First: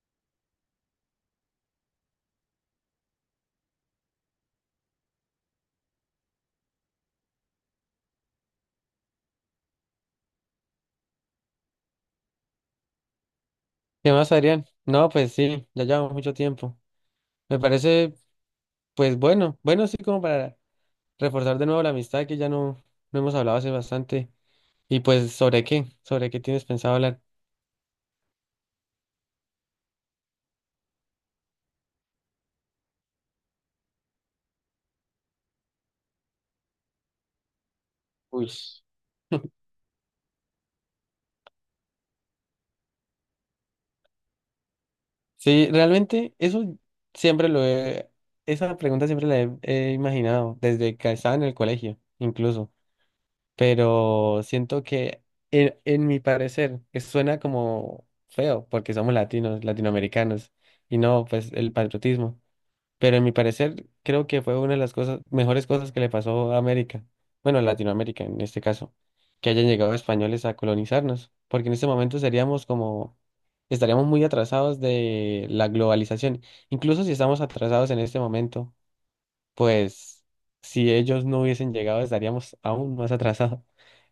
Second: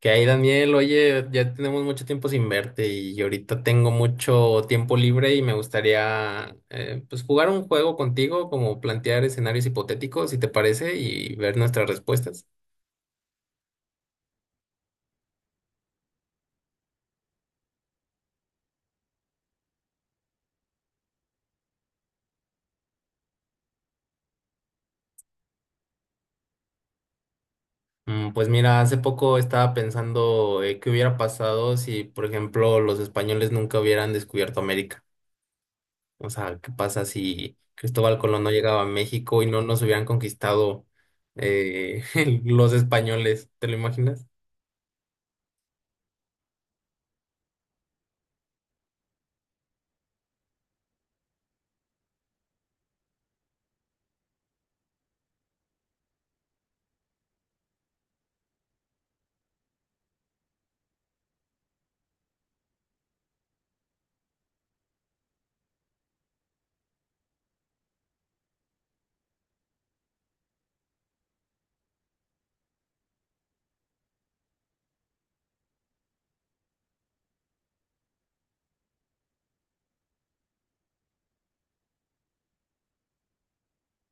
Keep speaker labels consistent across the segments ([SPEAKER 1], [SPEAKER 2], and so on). [SPEAKER 1] Daniel, oye, ya tenemos mucho tiempo sin verte y ahorita tengo mucho tiempo libre y me gustaría pues jugar un juego contigo, como plantear escenarios hipotéticos, si te parece, y ver nuestras respuestas.
[SPEAKER 2] ¿Qué más, Adrián? No, pues sí, ya llevamos mucho tiempo. Me parece, pues bueno, bueno, sí, como para reforzar de nuevo la amistad que ya no, no hemos hablado hace bastante. Y pues, ¿sobre qué? ¿Sobre qué tienes pensado hablar?
[SPEAKER 1] Pues mira, hace poco estaba pensando qué hubiera pasado si, por ejemplo, los españoles nunca hubieran descubierto América. O sea, ¿qué pasa si Cristóbal Colón no
[SPEAKER 2] Uy,
[SPEAKER 1] llegaba a México y no nos hubieran conquistado eh, los españoles? ¿Te lo imaginas?
[SPEAKER 2] sí, realmente eso siempre lo he, esa pregunta siempre la he imaginado, desde que estaba en el colegio, incluso. Pero siento que, en mi parecer, que suena como feo, porque somos latinos, latinoamericanos, y no, pues el patriotismo. Pero en mi parecer, creo que fue una de las cosas, mejores cosas que le pasó a América, bueno, a Latinoamérica en este caso, que hayan llegado españoles a colonizarnos, porque en este momento seríamos como, estaríamos muy atrasados de la globalización. Incluso si estamos atrasados en este momento, pues si ellos no hubiesen llegado, estaríamos aún más atrasados.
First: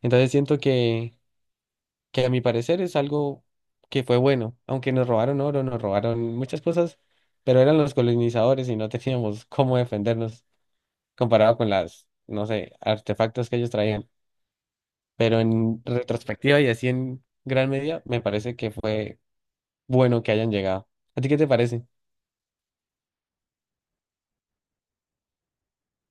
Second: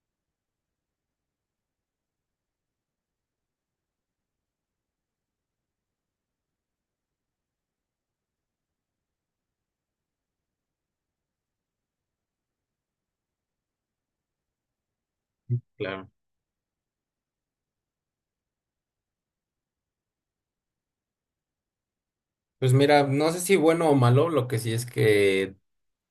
[SPEAKER 2] Entonces siento que a mi parecer es algo que fue bueno, aunque nos robaron oro, nos robaron muchas cosas, pero eran los colonizadores y no teníamos cómo defendernos comparado con las, no sé, artefactos que ellos traían. Pero en
[SPEAKER 1] Claro.
[SPEAKER 2] retrospectiva y así en gran medida, me parece que fue bueno que hayan llegado. ¿A ti qué te parece?
[SPEAKER 1] Pues mira, no sé si bueno o malo, lo que sí es que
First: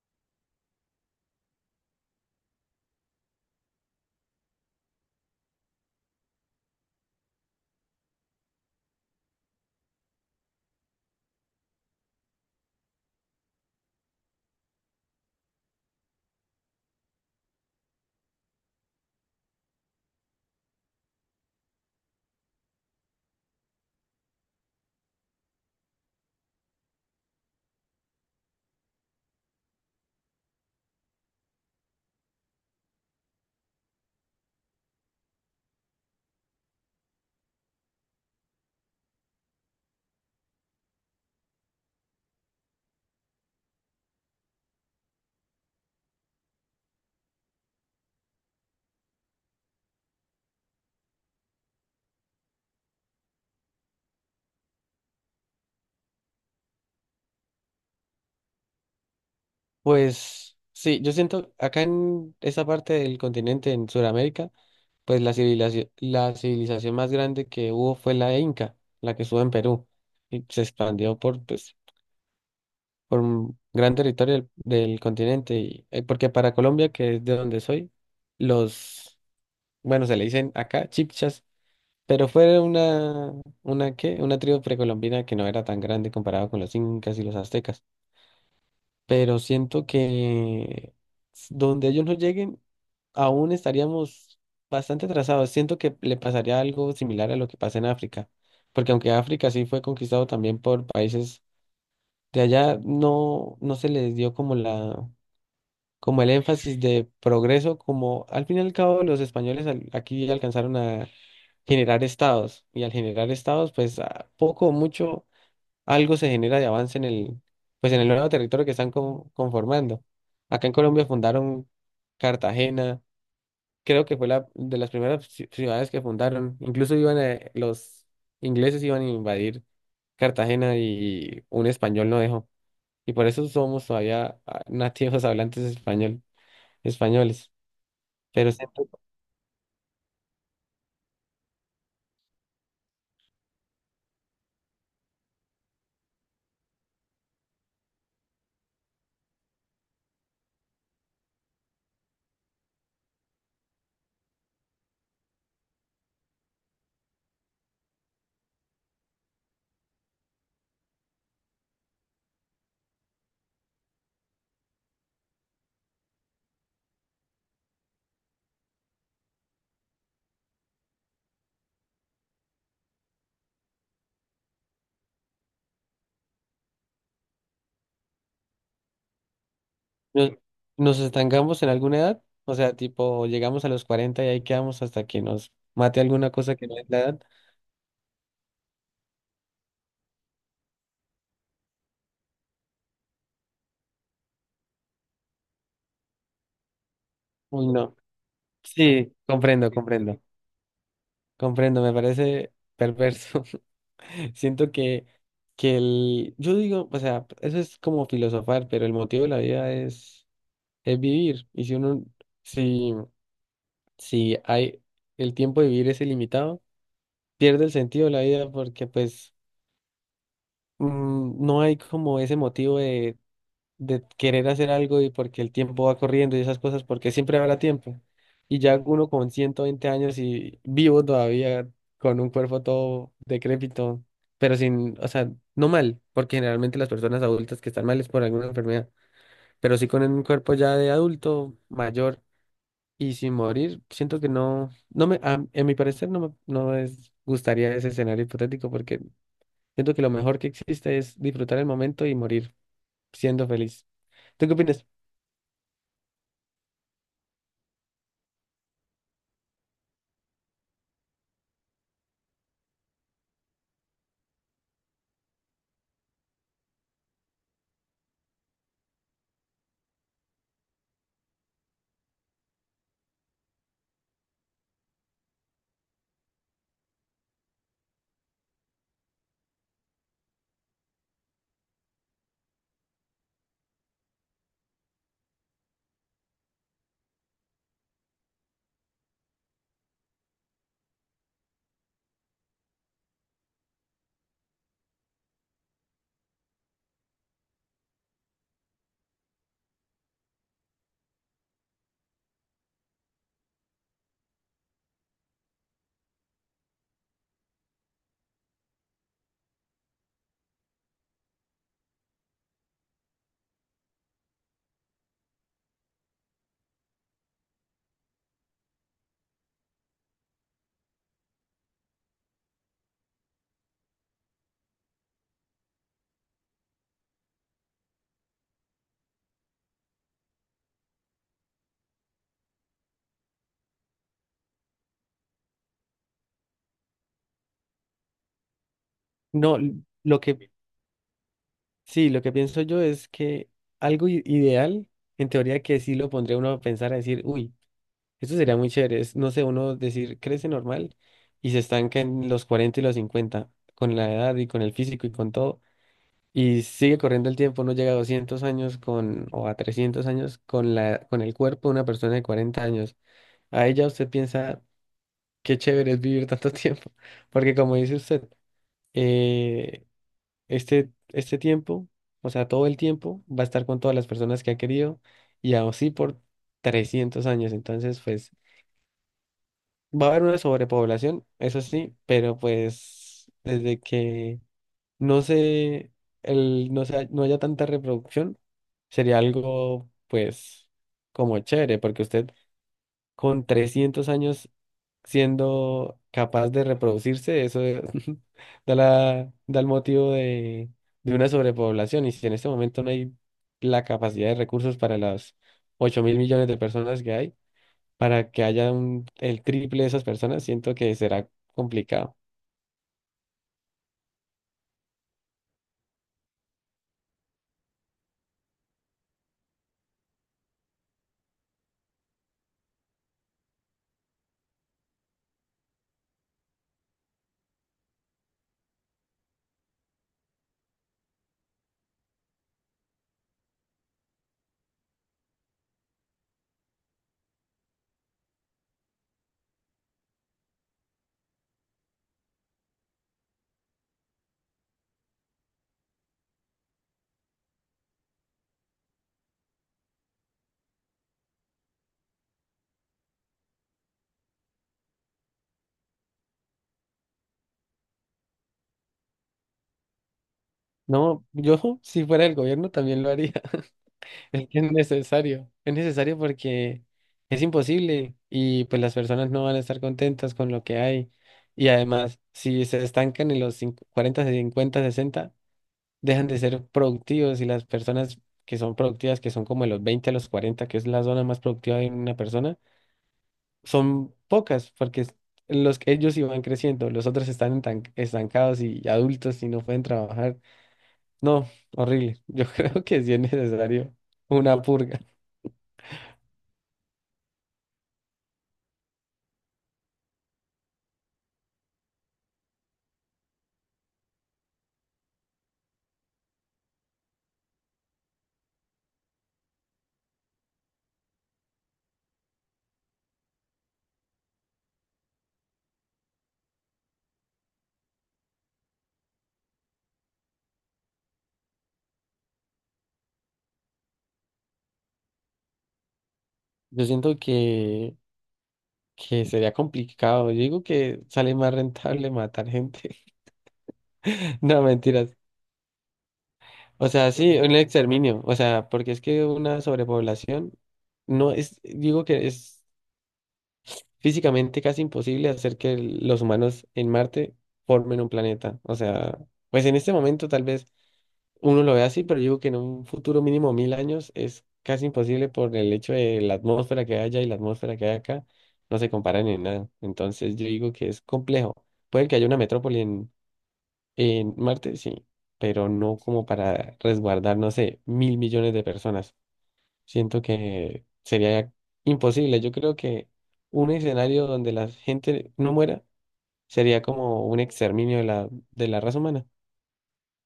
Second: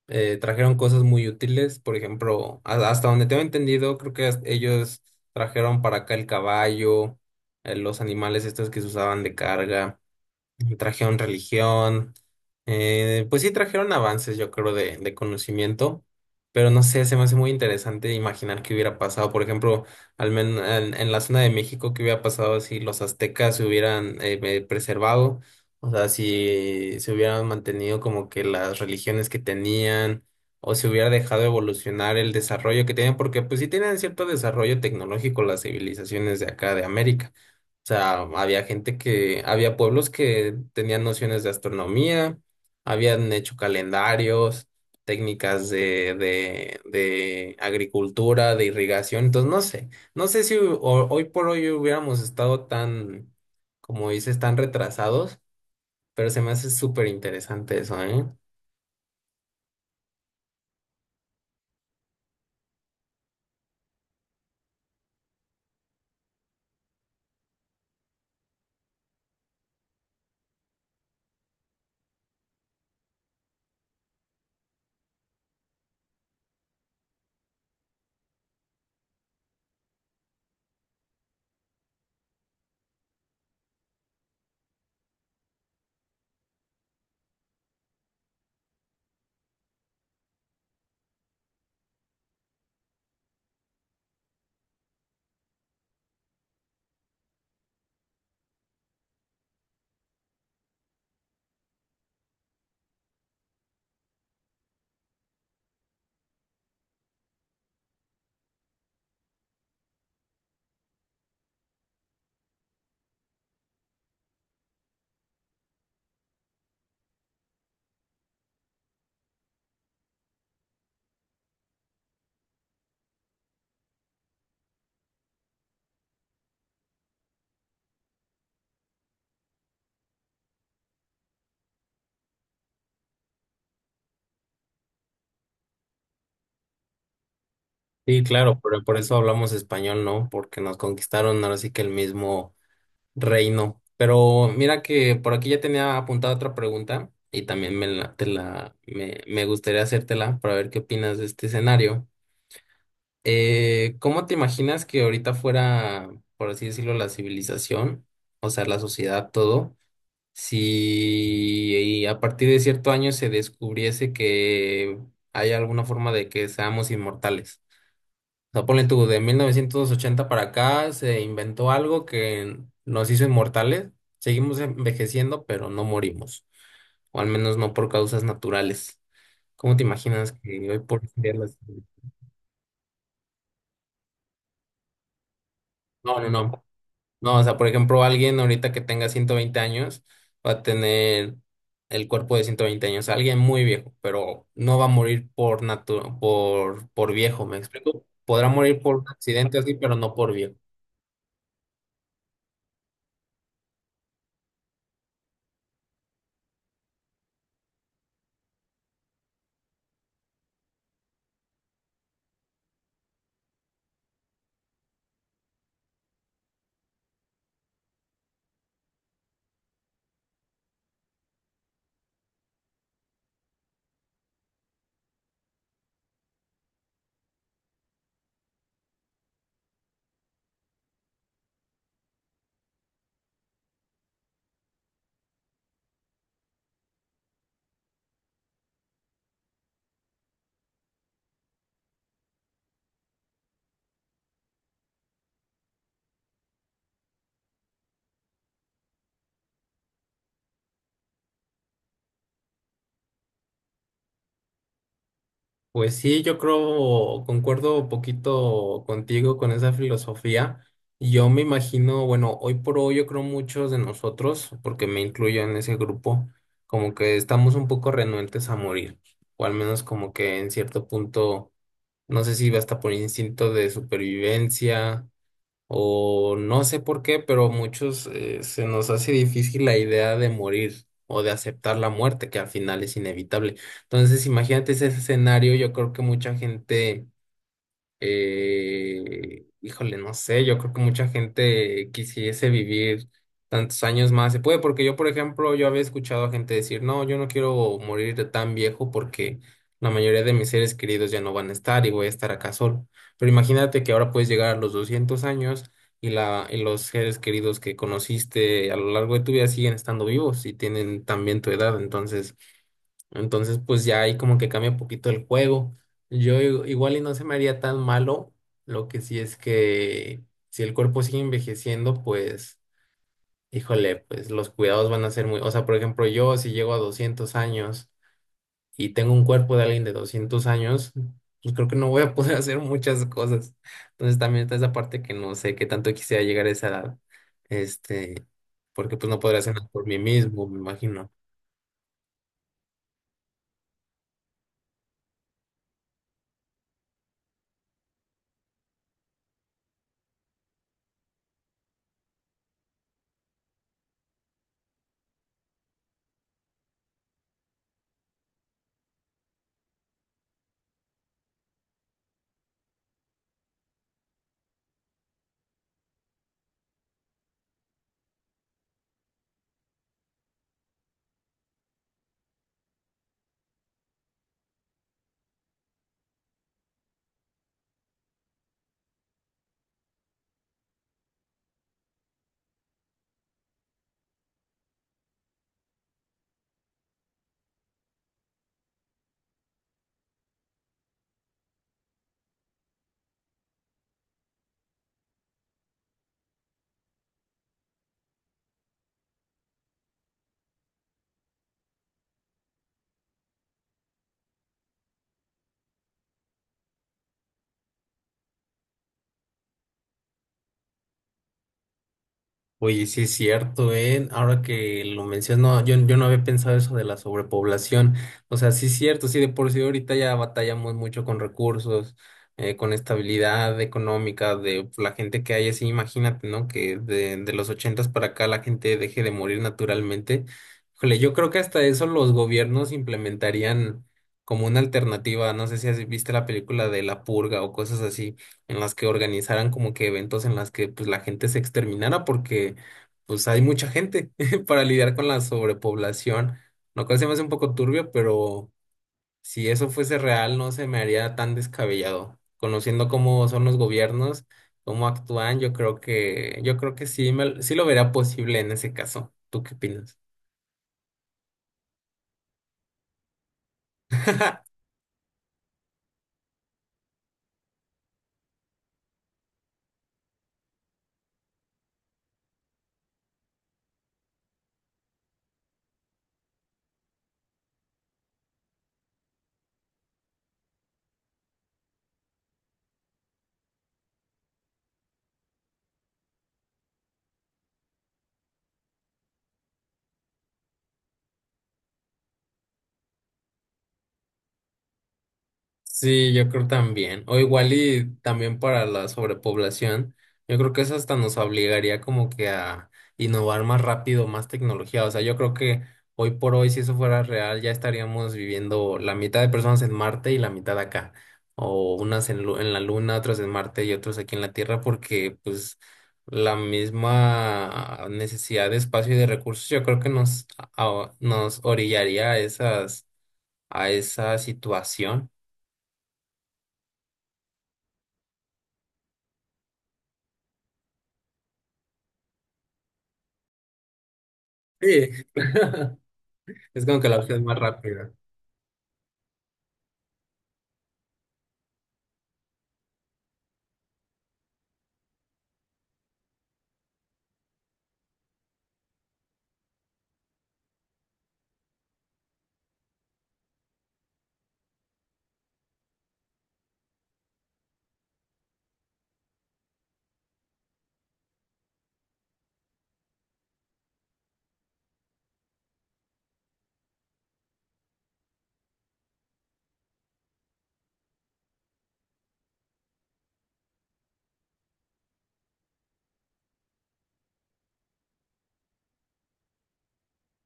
[SPEAKER 1] trajeron cosas muy útiles. Por ejemplo, hasta donde tengo entendido, creo que hasta ellos trajeron para acá el caballo, los animales estos que se usaban de carga trajeron religión, pues sí trajeron avances, yo creo, de conocimiento, pero no sé, se me hace muy interesante imaginar qué hubiera pasado, por ejemplo, al menos en la zona de México, qué hubiera pasado si los aztecas se hubieran preservado, o sea, si se hubieran mantenido como que las religiones que tenían, o se hubiera dejado evolucionar el desarrollo que tenían, porque pues sí tienen cierto desarrollo tecnológico las civilizaciones de acá de América, sea, había gente que, había pueblos que tenían nociones de astronomía, habían hecho calendarios, técnicas de agricultura, de irrigación. Entonces, no sé, no sé si hoy por hoy hubiéramos estado tan, como dices, tan retrasados, pero se me hace súper interesante eso, ¿eh?
[SPEAKER 2] Pues sí, yo siento acá en esa parte del continente, en Sudamérica, pues la civilización más grande que hubo fue la Inca, la que estuvo en Perú y se expandió por pues, por un gran territorio del continente. Y, porque para Colombia, que es de donde soy, los, bueno, se le dicen acá chipchas, pero fue una, ¿qué? Una tribu precolombina que no era tan grande comparado con los incas y los aztecas. Pero siento que donde ellos no lleguen, aún estaríamos bastante atrasados. Siento que le pasaría algo similar a lo que pasa en África. Porque aunque África sí fue conquistado también por países de allá, no, no se les dio como la, como el énfasis de progreso, como al fin y al cabo los españoles aquí alcanzaron a generar estados y al generar estados, pues a poco o mucho algo se genera de avance en el, pues en el nuevo territorio que están conformando. Acá en Colombia fundaron Cartagena, creo que fue la de las primeras ciudades que fundaron, incluso iban a, los ingleses iban a invadir Cartagena y un español no dejó. Y por eso somos todavía ah, nativos hablantes español, españoles.
[SPEAKER 1] Sí,
[SPEAKER 2] Pero
[SPEAKER 1] claro, pero
[SPEAKER 2] siempre
[SPEAKER 1] por eso hablamos español, ¿no? Porque nos conquistaron, ahora sí que el mismo Reino. Pero mira que por aquí ya tenía apuntada otra pregunta y también me, la, te la, me gustaría hacértela para ver qué opinas de este escenario. ¿Cómo te imaginas que ahorita fuera, por así decirlo, la civilización, o sea, la sociedad, todo, si a partir de cierto año se descubriese que hay alguna forma de que seamos inmortales? O sea, ponle tú, de 1980 para acá se inventó algo que nos hizo inmortales. Seguimos envejeciendo, pero no morimos. O al menos no por causas naturales. ¿Cómo te imaginas
[SPEAKER 2] nos,
[SPEAKER 1] que hoy
[SPEAKER 2] nos
[SPEAKER 1] por día las...
[SPEAKER 2] estancamos en alguna edad, o sea, tipo, llegamos a los 40 y ahí quedamos hasta que nos mate
[SPEAKER 1] No, no,
[SPEAKER 2] alguna cosa
[SPEAKER 1] no.
[SPEAKER 2] que no es la edad.
[SPEAKER 1] No, o sea, por ejemplo, alguien ahorita que tenga 120 años va a tener el cuerpo de 120 años. Alguien muy viejo, pero no va a morir por natu por viejo, ¿me
[SPEAKER 2] Uy, no.
[SPEAKER 1] explico? Podrá morir por
[SPEAKER 2] Sí,
[SPEAKER 1] accidente
[SPEAKER 2] comprendo,
[SPEAKER 1] así, pero no
[SPEAKER 2] comprendo,
[SPEAKER 1] por viejo.
[SPEAKER 2] comprendo, me parece perverso. Siento que el, yo digo, o sea, eso es como filosofar, pero el motivo de la vida es vivir. Y si uno, si, si hay, el tiempo de vivir es ilimitado, pierde el sentido de la vida porque pues no hay como ese motivo de querer hacer algo y porque el tiempo va corriendo y esas cosas, porque siempre habrá tiempo. Y ya uno con 120 años y vivo todavía con un cuerpo todo decrépito, pero sin, o sea, no mal, porque generalmente las personas adultas que están mal es por alguna enfermedad, pero sí con un cuerpo ya de adulto mayor y sin morir, siento que no, no me, a, en mi parecer no me, no es, gustaría ese escenario hipotético porque siento que lo mejor que existe es disfrutar el momento y morir siendo feliz. ¿Tú qué opinas?
[SPEAKER 1] Pues sí, yo creo, concuerdo un poquito contigo con esa filosofía. Yo me imagino, bueno, hoy por hoy yo creo muchos de nosotros, porque me incluyo en ese grupo, como que estamos un poco renuentes a morir, o al menos como que en cierto punto, no sé si va hasta por instinto de supervivencia o no sé por qué, pero muchos se nos hace difícil la idea de morir o de aceptar la muerte, que al final es inevitable. Entonces, imagínate ese escenario, yo creo que mucha gente híjole, no sé, yo creo que mucha gente quisiese vivir tantos años más. Se puede, porque yo, por ejemplo, yo había escuchado a gente decir, no, yo no quiero morir de tan viejo porque la mayoría de mis seres queridos ya no van a estar y voy a estar acá solo. Pero imagínate que ahora puedes llegar a los 200 años y, y los seres queridos que conociste a lo largo de tu vida siguen estando vivos y tienen también tu edad. Entonces, pues ya ahí como que cambia un poquito el juego. Yo igual y no se me haría tan malo. Lo que sí es que si el cuerpo sigue envejeciendo, pues, híjole, pues los cuidados van a ser muy... O sea, por ejemplo, yo si llego a 200 años y tengo un cuerpo de alguien de 200 años, pues creo que no voy a poder hacer muchas cosas. Entonces también está esa parte que no sé qué tanto quisiera llegar a esa edad. Este, porque pues no podré hacer
[SPEAKER 2] No,
[SPEAKER 1] nada por mí
[SPEAKER 2] lo que
[SPEAKER 1] mismo, me imagino.
[SPEAKER 2] sí, lo que pienso yo es que algo ideal, en teoría que sí lo pondría uno a pensar, a decir, uy, esto sería muy chévere, es, no sé, uno decir, crece normal y se estanca en los 40 y los 50 con la edad y con el físico y con todo, y sigue corriendo el tiempo, uno llega a 200 años con, o a 300 años con la, con el cuerpo de una persona de 40 años. A ella usted piensa, qué chévere es vivir tanto tiempo, porque como dice usted, eh, este, este tiempo, o sea, todo el tiempo, va a estar con todas las personas que ha querido y así por 300 años. Entonces, pues, va a haber una sobrepoblación, eso sí, pero pues, desde que no se, el, no se, no haya tanta reproducción, sería algo, pues, como chévere, porque usted con 300 años siendo capaz de reproducirse, eso es- da la, da el motivo de una sobrepoblación. Y si en este momento no hay la capacidad de recursos para las 8 mil millones de personas que hay, para que haya el triple de esas personas, siento que será complicado.
[SPEAKER 1] Oye, sí es cierto, ¿eh? Ahora que lo menciono, yo no había pensado eso de la sobrepoblación. O sea, sí es cierto, sí, de por sí ahorita ya batallamos mucho con recursos, con estabilidad económica de la gente que hay, así imagínate, ¿no? Que de los ochentas para acá la gente deje de morir naturalmente. Híjole, yo creo que hasta eso los gobiernos implementarían como una alternativa. No sé si has visto la película de La Purga o cosas así en las que organizaran como que eventos en las que pues la gente se exterminara porque pues hay mucha gente para lidiar con la sobrepoblación, lo cual se me hace un poco turbio, pero si eso fuese real no se me haría tan descabellado. Conociendo cómo son los gobiernos, cómo actúan, yo creo que sí me, sí lo vería posible en ese caso. ¿Tú qué opinas?
[SPEAKER 2] No, yo si fuera el gobierno también lo haría. Es que es necesario porque es imposible y pues las personas no van a estar contentas con lo que hay. Y además, si se estancan en los 40, 50 60 dejan de ser productivos y las personas que son productivas, que son como de los 20 a los 40 que es la zona más productiva de una persona, son pocas porque los que ellos iban creciendo, los otros están estancados y adultos y no pueden trabajar. No, horrible. Yo creo que sí es necesario una purga.
[SPEAKER 1] Sí, yo creo también. O igual y también para la sobrepoblación, yo creo que eso hasta nos obligaría como que a innovar más rápido, más tecnología. O sea, yo creo que hoy por hoy, si eso fuera real, ya estaríamos viviendo la mitad de personas en Marte y la mitad acá. O unas en, en la Luna, otras en Marte y otros aquí en la Tierra, porque pues la misma necesidad de espacio y de recursos, yo creo que nos, nos orillaría a esas, a esa situación.
[SPEAKER 2] Yo siento que sería complicado. Yo digo que sale más rentable matar gente. No,
[SPEAKER 1] Sí,
[SPEAKER 2] mentiras.
[SPEAKER 1] es como que
[SPEAKER 2] O
[SPEAKER 1] la
[SPEAKER 2] sea,
[SPEAKER 1] opción más
[SPEAKER 2] sí, un
[SPEAKER 1] rápida.
[SPEAKER 2] exterminio. O sea, porque es que una sobrepoblación no es, digo que es físicamente casi imposible hacer que los humanos en Marte formen un planeta. O sea, pues en este momento tal vez. Uno lo ve así, pero yo digo que en un futuro mínimo mil años es casi imposible por el hecho de la atmósfera que hay allá y la atmósfera que hay acá, no se comparan en nada. Entonces yo digo que es complejo. Puede que haya una metrópoli en Marte, sí, pero no como para resguardar, no sé, mil millones de personas. Siento que sería imposible. Yo creo que un escenario donde la gente no muera sería como un exterminio de la raza humana.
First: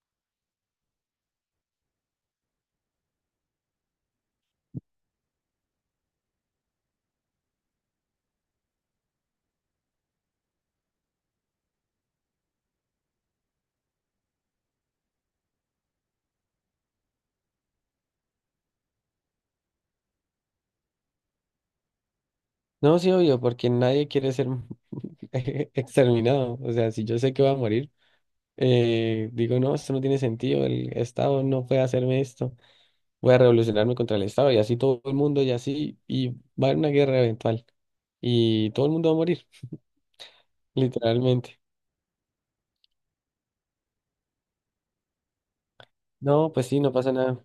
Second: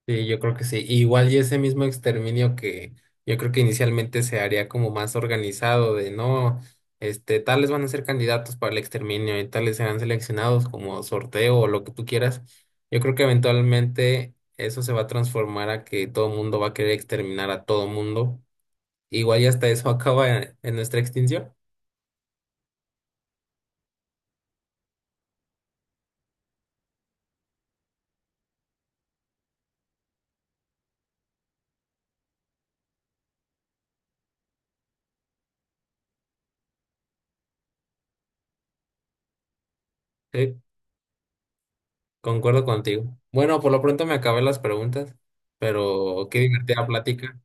[SPEAKER 1] Sí, yo creo que sí. Igual y ese mismo exterminio que yo creo que inicialmente se haría como más organizado de no, este, tales van a ser candidatos para el exterminio y tales serán seleccionados como sorteo o lo que tú quieras. Yo creo que eventualmente eso se va a transformar a que todo mundo va a querer exterminar a todo mundo. Igual y hasta eso acaba en nuestra extinción.
[SPEAKER 2] No, sí, obvio, porque nadie quiere ser exterminado. O sea, si yo sé que voy a morir, digo, no, esto no tiene sentido, el Estado no puede hacerme esto, voy a revolucionarme contra el Estado y así todo el mundo y así, y va a haber una guerra eventual y todo el mundo va a morir,
[SPEAKER 1] Sí.
[SPEAKER 2] literalmente.
[SPEAKER 1] Concuerdo contigo. Bueno, por lo pronto me acabé las preguntas, pero qué
[SPEAKER 2] No, pues sí,
[SPEAKER 1] divertida
[SPEAKER 2] no pasa
[SPEAKER 1] plática.
[SPEAKER 2] nada.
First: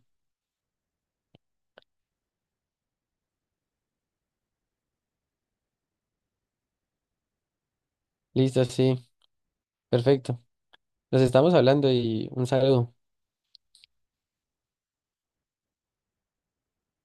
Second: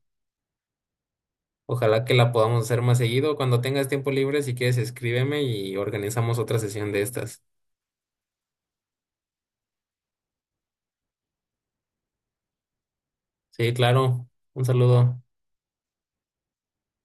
[SPEAKER 1] Ojalá que la podamos hacer más seguido. Cuando tengas tiempo libre, si quieres, escríbeme y organizamos otra sesión de estas.
[SPEAKER 2] Listo, sí, perfecto. Nos estamos hablando y un saludo.
[SPEAKER 1] Sí, claro. Un saludo.